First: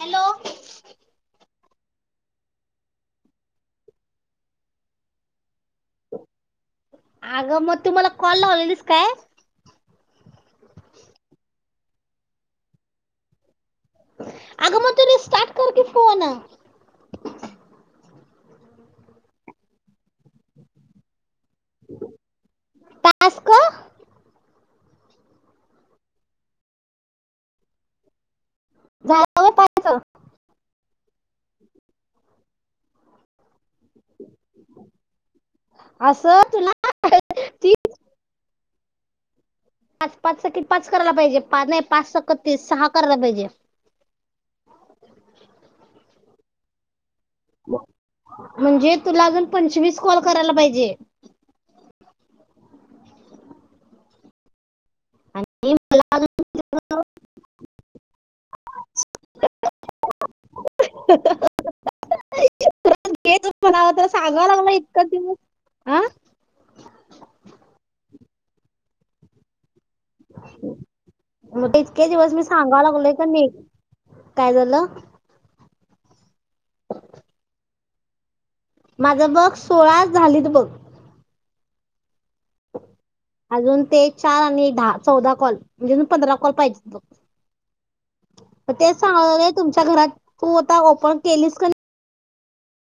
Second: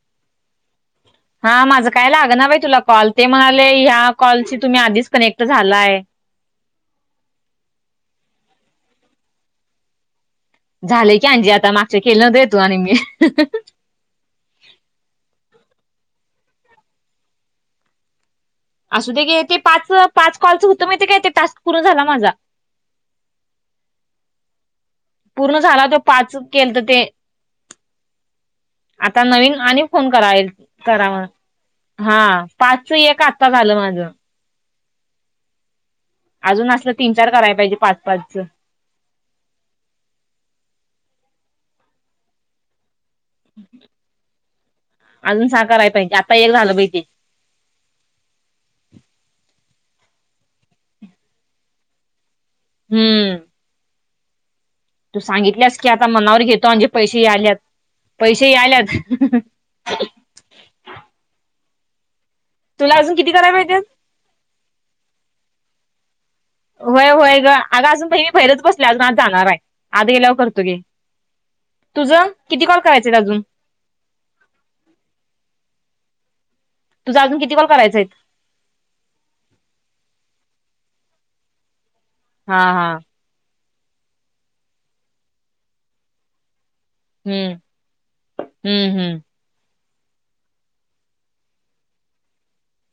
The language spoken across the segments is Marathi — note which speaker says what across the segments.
Speaker 1: हॅलो.
Speaker 2: हा माझं काय लाग ना बाई तुला कॉल, ते म्हणाले ह्या कॉलशी तुम्ही आधीच कनेक्ट झालाय.
Speaker 1: अगं म तु मला कॉल लावलेलीस काय?
Speaker 2: झाले की आंजी आता मागच्या [unintelligible] येतो तु आणि मी.
Speaker 1: आगं म तर स्टार्ट कर की फोन
Speaker 2: असू दे घे ते पाच पाच कॉलचं होतं माहिती आहे काय ते टास्क पूर्ण झाला माझा
Speaker 1: टास्क
Speaker 2: पूर्ण झाला तो पाच केलंत ते आता
Speaker 1: झालं
Speaker 2: नवीन आणि
Speaker 1: पाच
Speaker 2: फोन करायेल. करावा. हा पाचचं एकात आता झालं माझं.
Speaker 1: असं
Speaker 2: अजून
Speaker 1: तुला
Speaker 2: असलं तीन चार करायला
Speaker 1: ती
Speaker 2: पाहिजे पाच पाचचं.
Speaker 1: पाच पाचचा कि पाच करायला पाहिजे, नाही पाच सक तीस सहा करायला पाहिजे
Speaker 2: अजून सहा करायला पाहिजे. आता एक झालं बाई ते.
Speaker 1: म्हणजे तुला अजून पंचवीस कॉल करायला पाहिजे.
Speaker 2: हम्म तू सांगितल्यास की आता मनावर घेतो म्हंजे पैसे यायल्यात, पैसे यायल्यात.
Speaker 1: [unintelligible] व्हय ते
Speaker 2: पाहिजेत?
Speaker 1: तर सांगावं लागला इतकां दिवस. आह.
Speaker 2: व्हय व्हय ग अग अजून मी बाहेर च बसले अजून आत जाणार आहे. आज गेल्यावर करतो गे
Speaker 1: म तेच इतके
Speaker 2: तुझं
Speaker 1: दिवस मी
Speaker 2: किती कॉल
Speaker 1: सांगा लागलोय
Speaker 2: करायचेत
Speaker 1: क
Speaker 2: अजून
Speaker 1: नि काय झालं?
Speaker 2: तुझा अजून किती कॉल करायचायत?
Speaker 1: माझं बग सोळाच झालीत बघ.
Speaker 2: हा हा.
Speaker 1: अजून ते चार आणि दहा चौदा कॉल म्हणजे पंधरा कॉल पाहिजे.
Speaker 2: हम्म
Speaker 1: म तेच
Speaker 2: हम्म हम्म
Speaker 1: सांगा लागलोय तुमचं घरात तू आता ओपन केलीस क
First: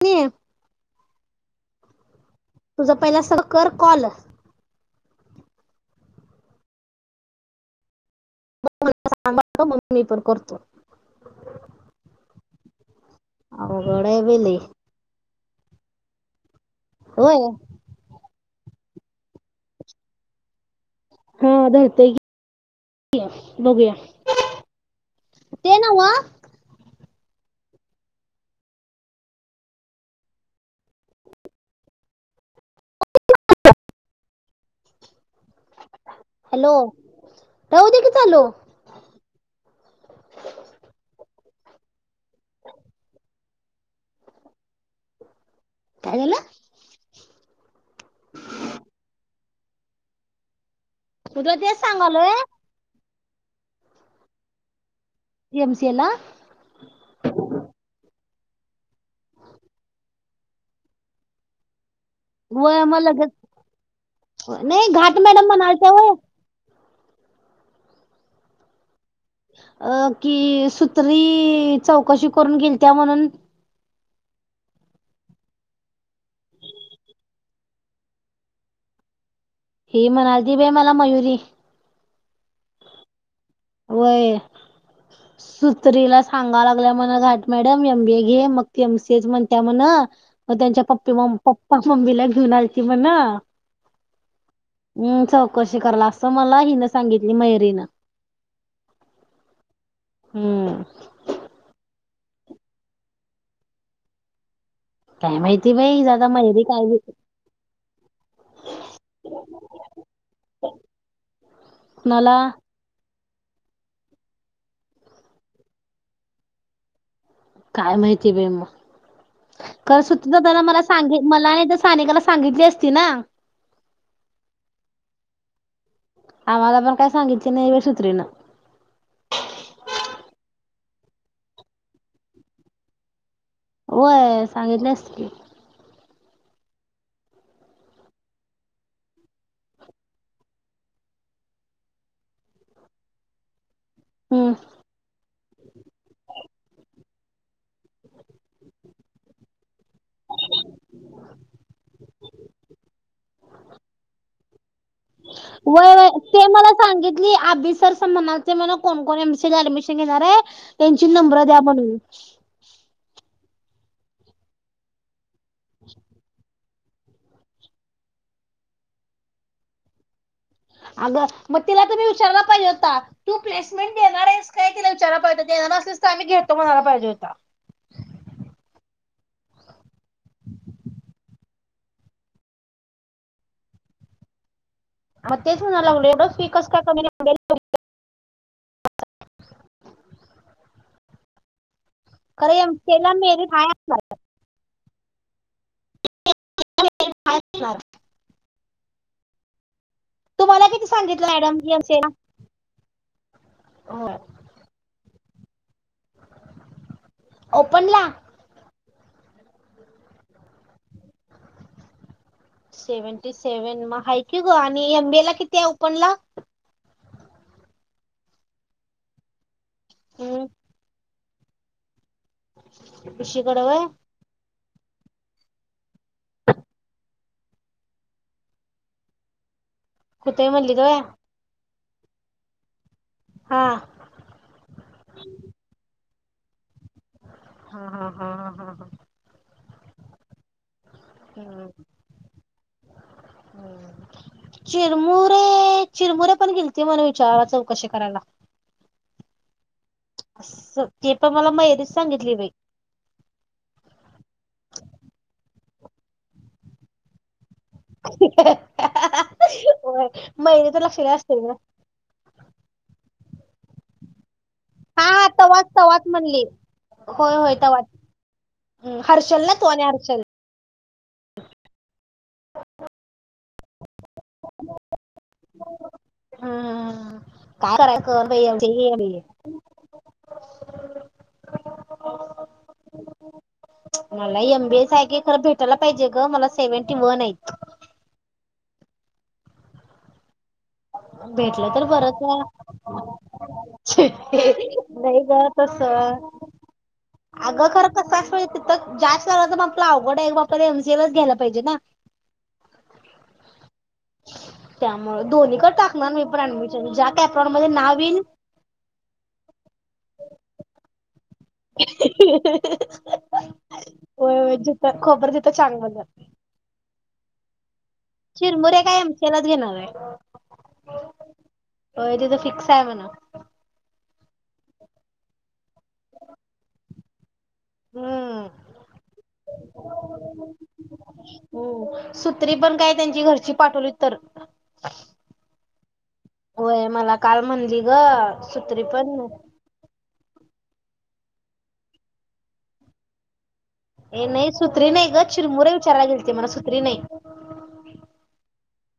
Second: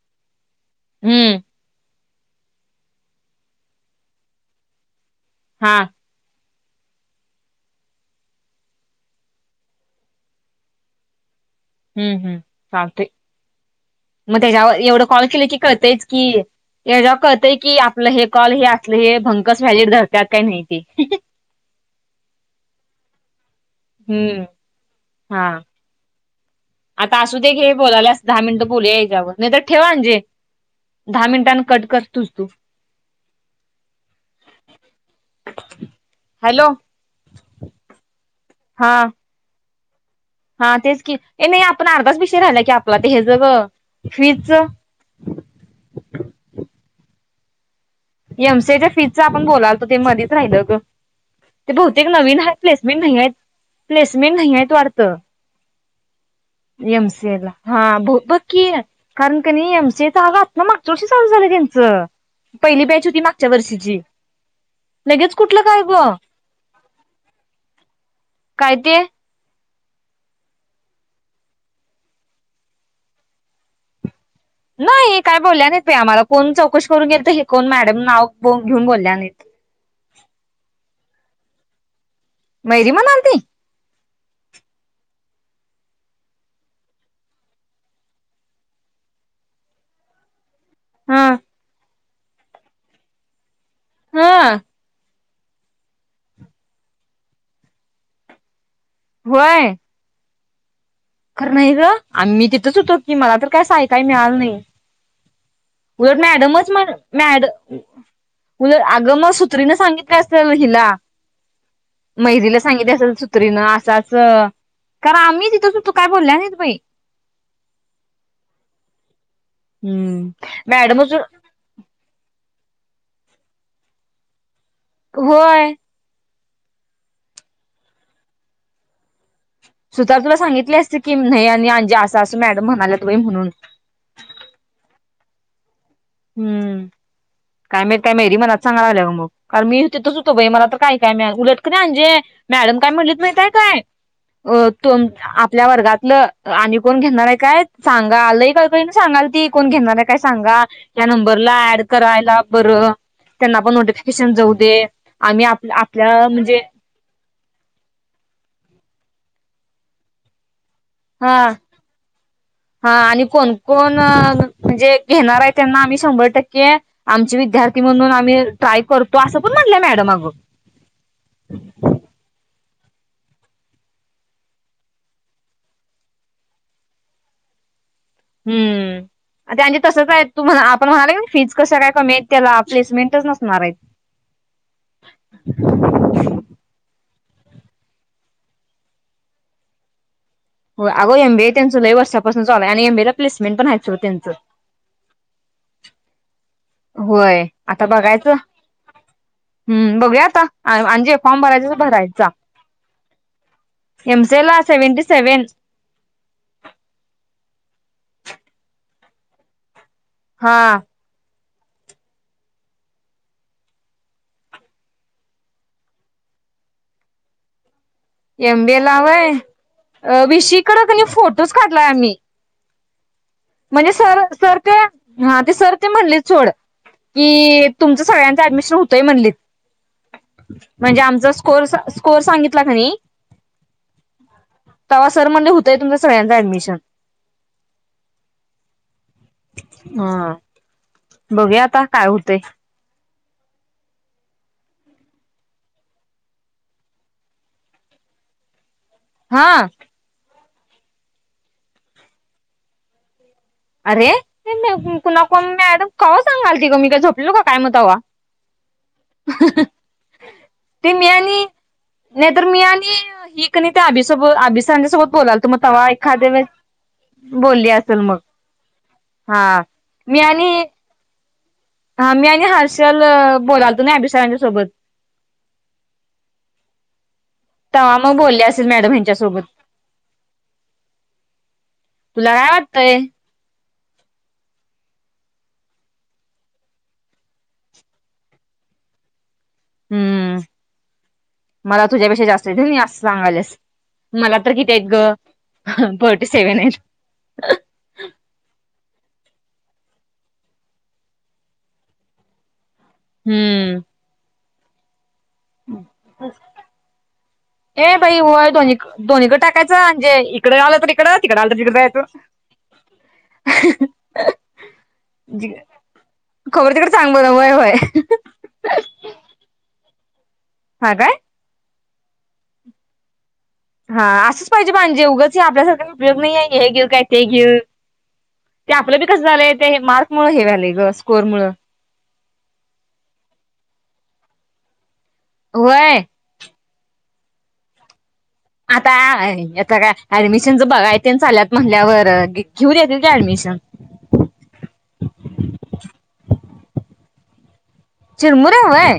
Speaker 1: नी
Speaker 2: हम्म.
Speaker 1: तुझा पहिला सगळ कर कॉल.
Speaker 2: हा.
Speaker 1: मला सांग म मी पण करतो.
Speaker 2: हम्म हम्म सांगते.
Speaker 1: अवघड आहे
Speaker 2: मग
Speaker 1: बेले
Speaker 2: त्याच्यावर एवढं कॉल केलं की तेच की याच्यावर
Speaker 1: होय
Speaker 2: कळतय की आपलं हे कॉल हे असले हे भंकस व्हॅलेट धरतात काही नाही. ते
Speaker 1: हा धर त्यात की बघूया
Speaker 2: हम्म हा
Speaker 1: ते नव्ह.
Speaker 2: आता असू ते घे बोलाल्यास दहा मिनिटं बोलू याच्यावर नाही. तर ठेव अंजे दहा मिनिटांन कट कर तुझ तू.
Speaker 1: हॅलो राहु दे की चालू.
Speaker 2: हा हा तेच की नाही आपण अर्धाच विषय राहिला की आपला तर हे च ग फीजच.
Speaker 1: काय झालं?
Speaker 2: एमसी ए च्या फीजचा आपण बोलालतो ते मध्येच राहिलं ग.
Speaker 1: मी तुला
Speaker 2: ते
Speaker 1: तेच
Speaker 2: बहुतेक नवीन हा
Speaker 1: सांगालोय
Speaker 2: प्लेसमेंट नाही आहे. प्लेसमेंट नाही आहे वाटत य.
Speaker 1: एमसीए ला
Speaker 2: वाट्त एमसीए ला हा कि कारण कणी एमसी ए च अगं आता मागच्या वरशी चालू झालं त्यांचं.
Speaker 1: व्हय
Speaker 2: पहिली बॅच
Speaker 1: मला
Speaker 2: होती मागच्या वर्षीची
Speaker 1: नाही घाट
Speaker 2: लगेच
Speaker 1: मॅडम
Speaker 2: कुठलं काय
Speaker 1: म्हणालत्या
Speaker 2: ग
Speaker 1: व्हय
Speaker 2: काय ते?
Speaker 1: अ कि सुत्री चौकशी करून गेलतिया म्हणून.
Speaker 2: नाही काय बोलल्या नाही आम्हाला कोण चौकशी करून घेल तर हे कोण मॅडम नाव ब घेऊन बोलल्या नाही
Speaker 1: ही म्हणालती बाई मला मयुरी
Speaker 2: मयरी म्हणालती.
Speaker 1: व्हय सुत्रीला सांगा लागल्या म्हण घाट मॅडम एम बीए घे मग ती एम सी एच म्हणत्या म्हण. म त्यांच्या पप्पी
Speaker 2: हा
Speaker 1: मम पप्पा मम्मीला घेऊन आलती म्हण.
Speaker 2: हा.
Speaker 1: हम् चौकशी कराला, असं मला हिनं सांगितली मयरीनं.
Speaker 2: होय.
Speaker 1: हम्म.
Speaker 2: खरं नाही गं आम्ही तिथंच होतो की मला तर काय अस ऐकाय मिळालं नाही.
Speaker 1: काय माहित.
Speaker 2: उलट मॅडमच म्ह मॅड उलट आग मग सुत्रीन सांगितली असेल हिला
Speaker 1: कुणाला
Speaker 2: मैरीला सांगितली असेल सु त्रीन आसं असं कारण आम्ही तिथंच होतु काय बोल्या नाहीत बाई.
Speaker 1: काय माहिती बाई म का सुती दादा ला
Speaker 2: हम्म
Speaker 1: मला
Speaker 2: मॅडमच
Speaker 1: सांगी मला नाही तर सानिकाला सांगितली अस ती ना.
Speaker 2: होय.
Speaker 1: आम्हाला पण काय सांगितली नाही बाई सुत्रीन.
Speaker 2: सुतार तुला सांगितली असती की, नाही आणि आंजे असा असं मॅडम म्हणाल्यात बाई म्हणून.
Speaker 1: होय सांगितली असती की.
Speaker 2: हम् काय मा काय मेरी मलाच सांगा लागल्या मग, कारण मी तिथंच होतो बाई मला तर काय ऐकाय मिळा उलट की नाही अंजे, मॅडम काय म्हणलीत माहीताय हाय काय?
Speaker 1: हम्म
Speaker 2: अ तोम आपल्या वर्गातलं आणि कोण घेणार आहे. काय? सांगा कळकळीन सांगालती. कोण घेणार आहे काय सांगा. या नंबरला ऍड करायला बरं त्यांना पण नोटिफिकेशन जाऊ दे. आम्ही आप
Speaker 1: वय-वय
Speaker 2: आपल्या
Speaker 1: ते
Speaker 2: म्हणजे
Speaker 1: मला सांगित तली, आभी सर असं म्हणालते म्हण 'कोण कोण एम सी ला ऍडमिशन घेणार आहे'--? त्यांची
Speaker 2: हा
Speaker 1: नंबरं द्या म्हणून.
Speaker 2: हा आणि कोण कोण म्हणजे घेणार आहे त्यांना आम्ही शंभर टक्के आमचे विद्यार्थी म्हणून आम्ही ट्राय करतो असं पण म्हटल्या मॅडम अगं.
Speaker 1: अगं मग तिला तुम्ही विचारलं पाहिजेत. या. तू प्लेसमेंट देणार आहेस काय? तिला विचारयला पाहिजे, देणार असलीस तर आम्ही घेतो म्हणायला पाहिजे होता.
Speaker 2: हम्म त्यांज तसच आहे तू म्ह आपण म्हणाल की नी फीज कशा काय कमी आहेत त्याला प्लेसमेंटच नसणार आहेत.
Speaker 1: मग तेच म्हणा लागलोय एवढं फी कसं काय कमी. [inaudible]
Speaker 2: होय अगं एम बी एस त्यांच लय व वर्षापासन
Speaker 1: खरं
Speaker 2: चालुय आणि एम
Speaker 1: एमसीए
Speaker 2: बी ए ला
Speaker 1: मेरिट
Speaker 2: प्लेसमेंट
Speaker 1: हाय
Speaker 2: पण हाइत सोड
Speaker 1: असणार
Speaker 2: त्यांचं.
Speaker 1: हाय
Speaker 2: होय
Speaker 1: असणार
Speaker 2: आता बघायचं. हम बघूया आता
Speaker 1: तुम्हाला किती
Speaker 2: अंजे
Speaker 1: सांगितलं
Speaker 2: फॉर्म
Speaker 1: मॅडम
Speaker 2: भरायच तस
Speaker 1: एमसीए
Speaker 2: भरायचा [inaudible]
Speaker 1: ला
Speaker 2: एम सी ला सेव्हनटी सेव्हन
Speaker 1: ओपनला.
Speaker 2: हा.
Speaker 1: सेव्हनटी सेव्हन मग हाय की ग आणि एम. बी. ए. ला किती आहे ओपनला.
Speaker 2: एम. बी. ए. ला होय. अ विशीकड कणी फोट. तुस काढलाय आम्ही.
Speaker 1: [inaudible] विशीकड होय.
Speaker 2: म्हणजे सर सर ते हा सर ते म्हणलित सोड कि तुमच सगळ्यांचं ऍडमिशन होतय म्हणलीत.
Speaker 1: कुठे म्हणली ग वय?
Speaker 2: म्हणजे आमचा स्कॉर्स. स्कोअर सांगितला का नी.
Speaker 1: हा
Speaker 2: [inaudible] तवा सर म्हंणल होतंय तुमच. सगळ्यांचा ऍडमिशन
Speaker 1: हा हा हा हा हा
Speaker 2: हा बघूया आता काय होतेय
Speaker 1: हम चिरमुरे चिरमुरे पण गेलती म्हण विचाराला चौकशी करायला
Speaker 2: हा
Speaker 1: अस ते पण मला मयरीच सांगितली बाई
Speaker 2: अरे कोणा का सांगाल ती का मी काय झोपल का काय मग तवा हहह
Speaker 1: होय मयुरी तर
Speaker 2: ते मी
Speaker 1: लक्षाला असते
Speaker 2: आणि
Speaker 1: ना
Speaker 2: नहीं तर मी आणि की कणी या अभी सोब आभी
Speaker 1: हा
Speaker 2: यांच्यासोबत
Speaker 1: हा
Speaker 2: बोलालतो मग
Speaker 1: तवाच
Speaker 2: तव्हा
Speaker 1: तवाच
Speaker 2: एखादे
Speaker 1: म्हणली.
Speaker 2: वळेस
Speaker 1: होय होय
Speaker 2: बोलली
Speaker 1: तवाच
Speaker 2: असेल मग
Speaker 1: हर्षल ना तोने हर्षल
Speaker 2: ह हा मी आणि हर्षल बोलालतो ना अभिसाकांच्या सोबत
Speaker 1: हम्म. काय कराय
Speaker 2: तव्हा मग
Speaker 1: कर
Speaker 2: बोलले
Speaker 1: बाई
Speaker 2: असेल मॅडम हच्या
Speaker 1: एमबीए
Speaker 2: सोबत तुला काय वाटतय
Speaker 1: मला एमबीएस आहेी खर भेटायला पाहिजे ग मला सेव्हन वनयत
Speaker 2: हम्म
Speaker 1: भेटलं तर
Speaker 2: मला
Speaker 1: बरंच
Speaker 2: तुझ्यापेक्षा
Speaker 1: आहे.
Speaker 2: जास्त य मी अस सांगालस मला तर किती आहेत
Speaker 1: नाही तस
Speaker 2: ग फोर्टी सेव्हन आहेत
Speaker 1: अगं खरं कसं असतं तिथं जास्त क तर मगला अवघड आहे एक बापत एमसीएलच ग्यायला पाहिजे ना
Speaker 2: हम्म
Speaker 1: त्यामुळे दोन मध्ये
Speaker 2: ए
Speaker 1: नाव येईल
Speaker 2: बाई हो आहे द दोननीकडे टाकायचं म्हणजे इकडे रालं तर इकडेच तिकड आमच्या तिकड जायचो
Speaker 1: होय होय जिथं खोबर तिथं चांगलं
Speaker 2: हो तिकड चांगलं आहे होय होय
Speaker 1: चिरमुरे काय एमसीए लाच घेणार आहे
Speaker 2: हा काय
Speaker 1: हो तिथं फिक्स आहे म्हणा
Speaker 2: हा असंच पाहिजे म्हणजे उगंची आपल्यासारखे उपयोग नाही आहे हे घेऊ काय ते घेऊ
Speaker 1: हम्म
Speaker 2: ते आपलं बी कस झालंय ते मार्क मुळ हे झालंय ग स्कोर मुळ
Speaker 1: सूत्री पण काय त्यांची घरची पाठवलीत तर
Speaker 2: व्हय
Speaker 1: व्हय मला काल म्हणली ग सुत्री
Speaker 2: आता
Speaker 1: पण
Speaker 2: आता काय ऍडमिशन बघाय चालल्यात म्हणल्यावर घेऊन येतील की ऍडमिशन
Speaker 1: हे नाही सुत्री नाही ग चिरमुरे विचारयला गेलती मला सुत्री नाही
Speaker 2: चिरमुर वय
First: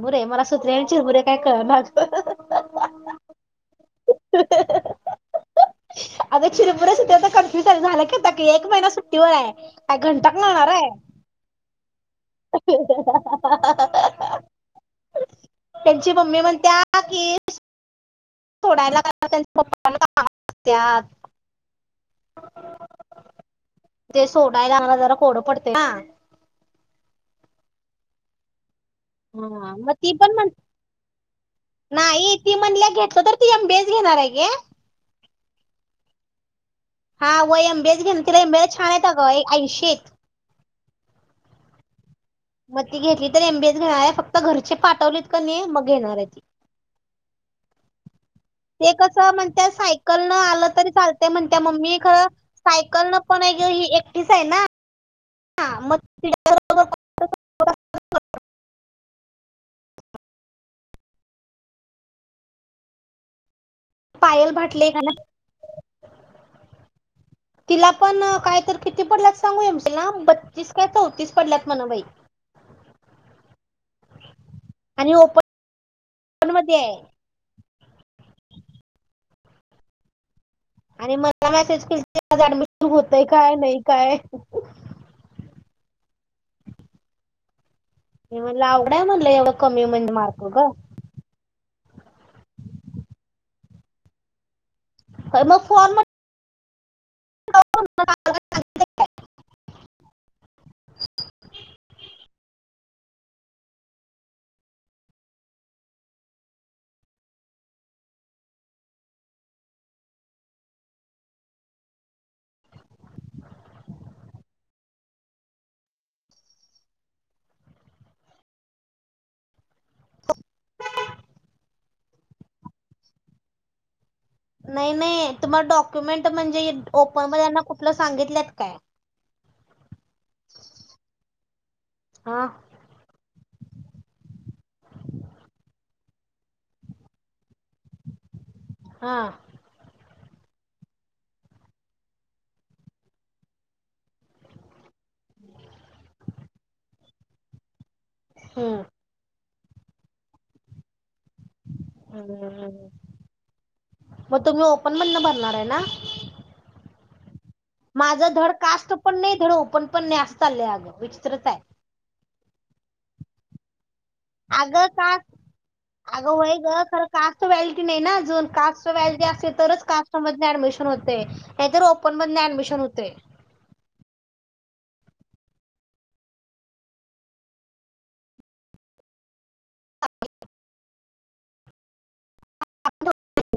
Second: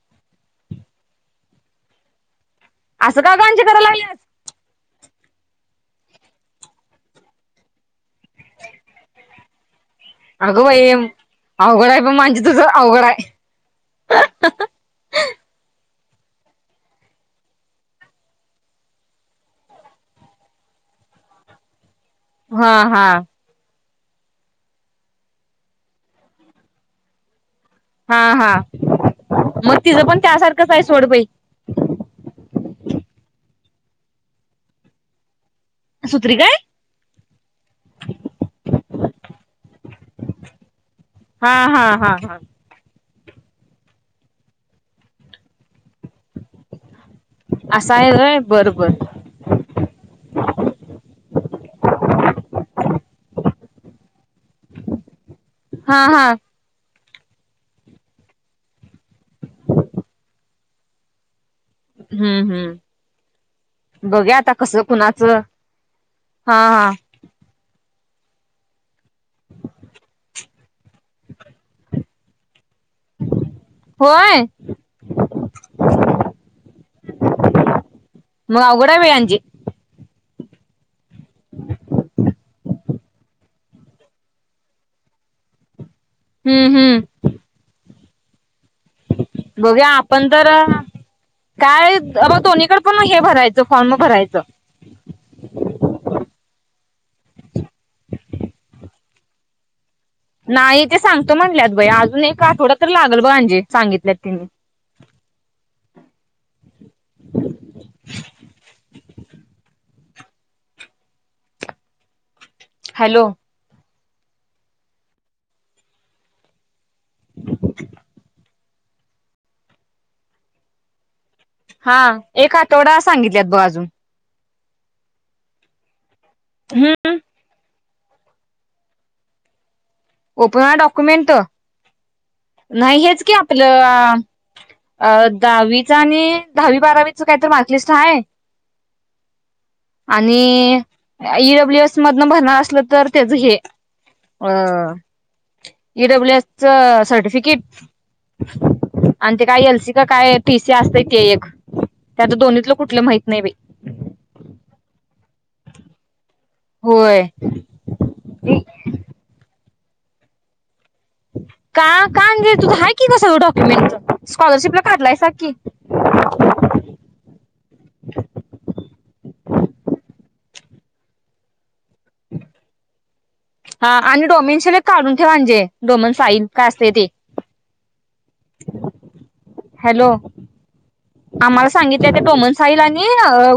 Speaker 1: बर मला सुत्री आणि चिरमुर मला काय कळना
Speaker 2: असं का अंजे करायला लागलीयास
Speaker 1: आग चिरमुर्या आता कम्पलेट झाला की आता एक महिना सुट्टीवर आहे काय घंटाक
Speaker 2: अग
Speaker 1: लावणार आहे
Speaker 2: बाई अवघड आहे ती तुझ अवघड आहे
Speaker 1: त्यांची मम्मी म्हणतिया की सोडायला त्यांचे पप्पा जातात
Speaker 2: हा हा
Speaker 1: ते सोडायला जरा कोड पडतंय ना
Speaker 2: हा हा
Speaker 1: हा मग
Speaker 2: तिचं
Speaker 1: ती पण म्हण
Speaker 2: त्यासारखंच आहे सोड बाई
Speaker 1: नाही ती म्हणल्या घेतलं तसं तर ती एमबी ए घेणार आहे
Speaker 2: सुत्रि काय
Speaker 1: हा व एमबीए घेणार तिला एमबीए छान येत ग ऐंशी आहेत
Speaker 2: हा हा हा हा
Speaker 1: मग ती घेतली तर एमबीए घेणारय फक्त घरचे पाठवलीत का नाही मग घेणार आहेती
Speaker 2: [inaudible]
Speaker 1: ते कस म्हणतीया सायकल न आलं तरी चालत म्हणतिया मम्मी खर सायकल न पण ही एकटीच आहे ना
Speaker 2: हा
Speaker 1: मग
Speaker 2: हा
Speaker 1: तिला [inaudible]
Speaker 2: हम्म हम्म बघूया
Speaker 1: पायल
Speaker 2: आता कस
Speaker 1: भाटले का ना
Speaker 2: कुणाचं हा हा
Speaker 1: तिला पण काय तर किती पडलात सांगू एमश ना बत्तीस काय चौतीस पडल्यात म्हणा बाई
Speaker 2: होय
Speaker 1: आणि ओपन मध्ये आहे
Speaker 2: मग अवघड बाय अंजे
Speaker 1: आणि मला मेसेज केलता ऍडमिशन होतय काय नाही काय
Speaker 2: हम्म हम्म
Speaker 1: मला अवघड हाय म्हणलं एवढं कमी
Speaker 2: बघूया
Speaker 1: म्हणजे
Speaker 2: आपण
Speaker 1: मार्क
Speaker 2: तर
Speaker 1: ग
Speaker 2: काय हे बघ दोन्हीकडे पण हे भरायचं फॉर्म भरायचं
Speaker 1: काय मग फॉर्म [unintelligible]
Speaker 2: नाही ते सांगतो म्हटल्यात बई अजून एक आठवडा तर लागल अंजे सांगितल्यात तिने हॅलो [inaudible] हा एक आठवडा सांगितल्यात ब अजून
Speaker 1: नाही नाही तुम्हाला डॉक्युमेंट म्हणजे
Speaker 2: हम्म
Speaker 1: ओपन कुठलं सांगितलंत काय
Speaker 2: ओपन डॉक्युमेंट
Speaker 1: हा
Speaker 2: नाही हेच की आपलं दहावी आणि दहावी बारावी च काय तर मार्कशीट मार्कलिस्ट हाय
Speaker 1: हा
Speaker 2: आणि ईडब्ल्यू एस मधनं भरणार असलं तर त्याच हे अ इडब्ल्यू एस सर्टिफिकेट
Speaker 1: हम्म.
Speaker 2: तिकीट आणते काय एल सी का काय टी सी असते एक त्याच दोन्हीतलं
Speaker 1: हम्म.
Speaker 2: कुठलं माहित नाही बाई
Speaker 1: मग तुम्ही ओपन मधनं भरणार आहे ना
Speaker 2: होय
Speaker 1: माझं धड कास्ट पण नाही धड ओपन पण पण न्या चाललेग
Speaker 2: का का अंजे आहे की तुझं डोक्युमेंट [inaudible]
Speaker 1: अग का अग होय ग खर कास्ट व्हलटी नाही ना ज कास्ट व्हलटी असते तरच कास्ट म ऍडमिशन होते नाहीतर ओपन ओपन मदन ऍडमिशन होते
Speaker 2: हा आणि डोमनश काढून ठेवा म्हजे डोमन फाईल का असते ते हॅलो आम्हाला सांगितलं डोमन फाईल आणि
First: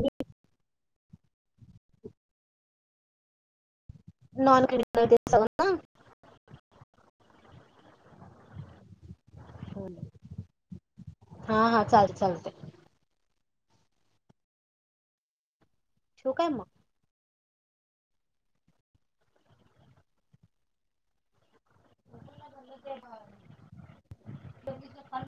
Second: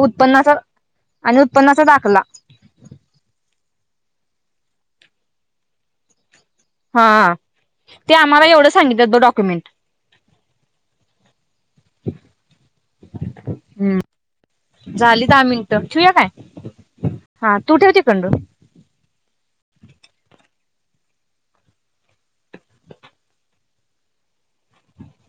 Speaker 2: उत्पन्ना आणि उत्पन्ना दा [inaudible]
Speaker 1: नॉन क्रिमिनल ते सगळ्यांना
Speaker 2: हा ते आम्हाला एवढं सांगितलं डॉक्युमेंट
Speaker 1: हा हा चालत चालतय
Speaker 2: हम्म झाली दामीन [unintelligible] ठूया
Speaker 1: ठेवू मग?
Speaker 2: काय हा तू ठेव तिकंड
Speaker 1: [inaudible]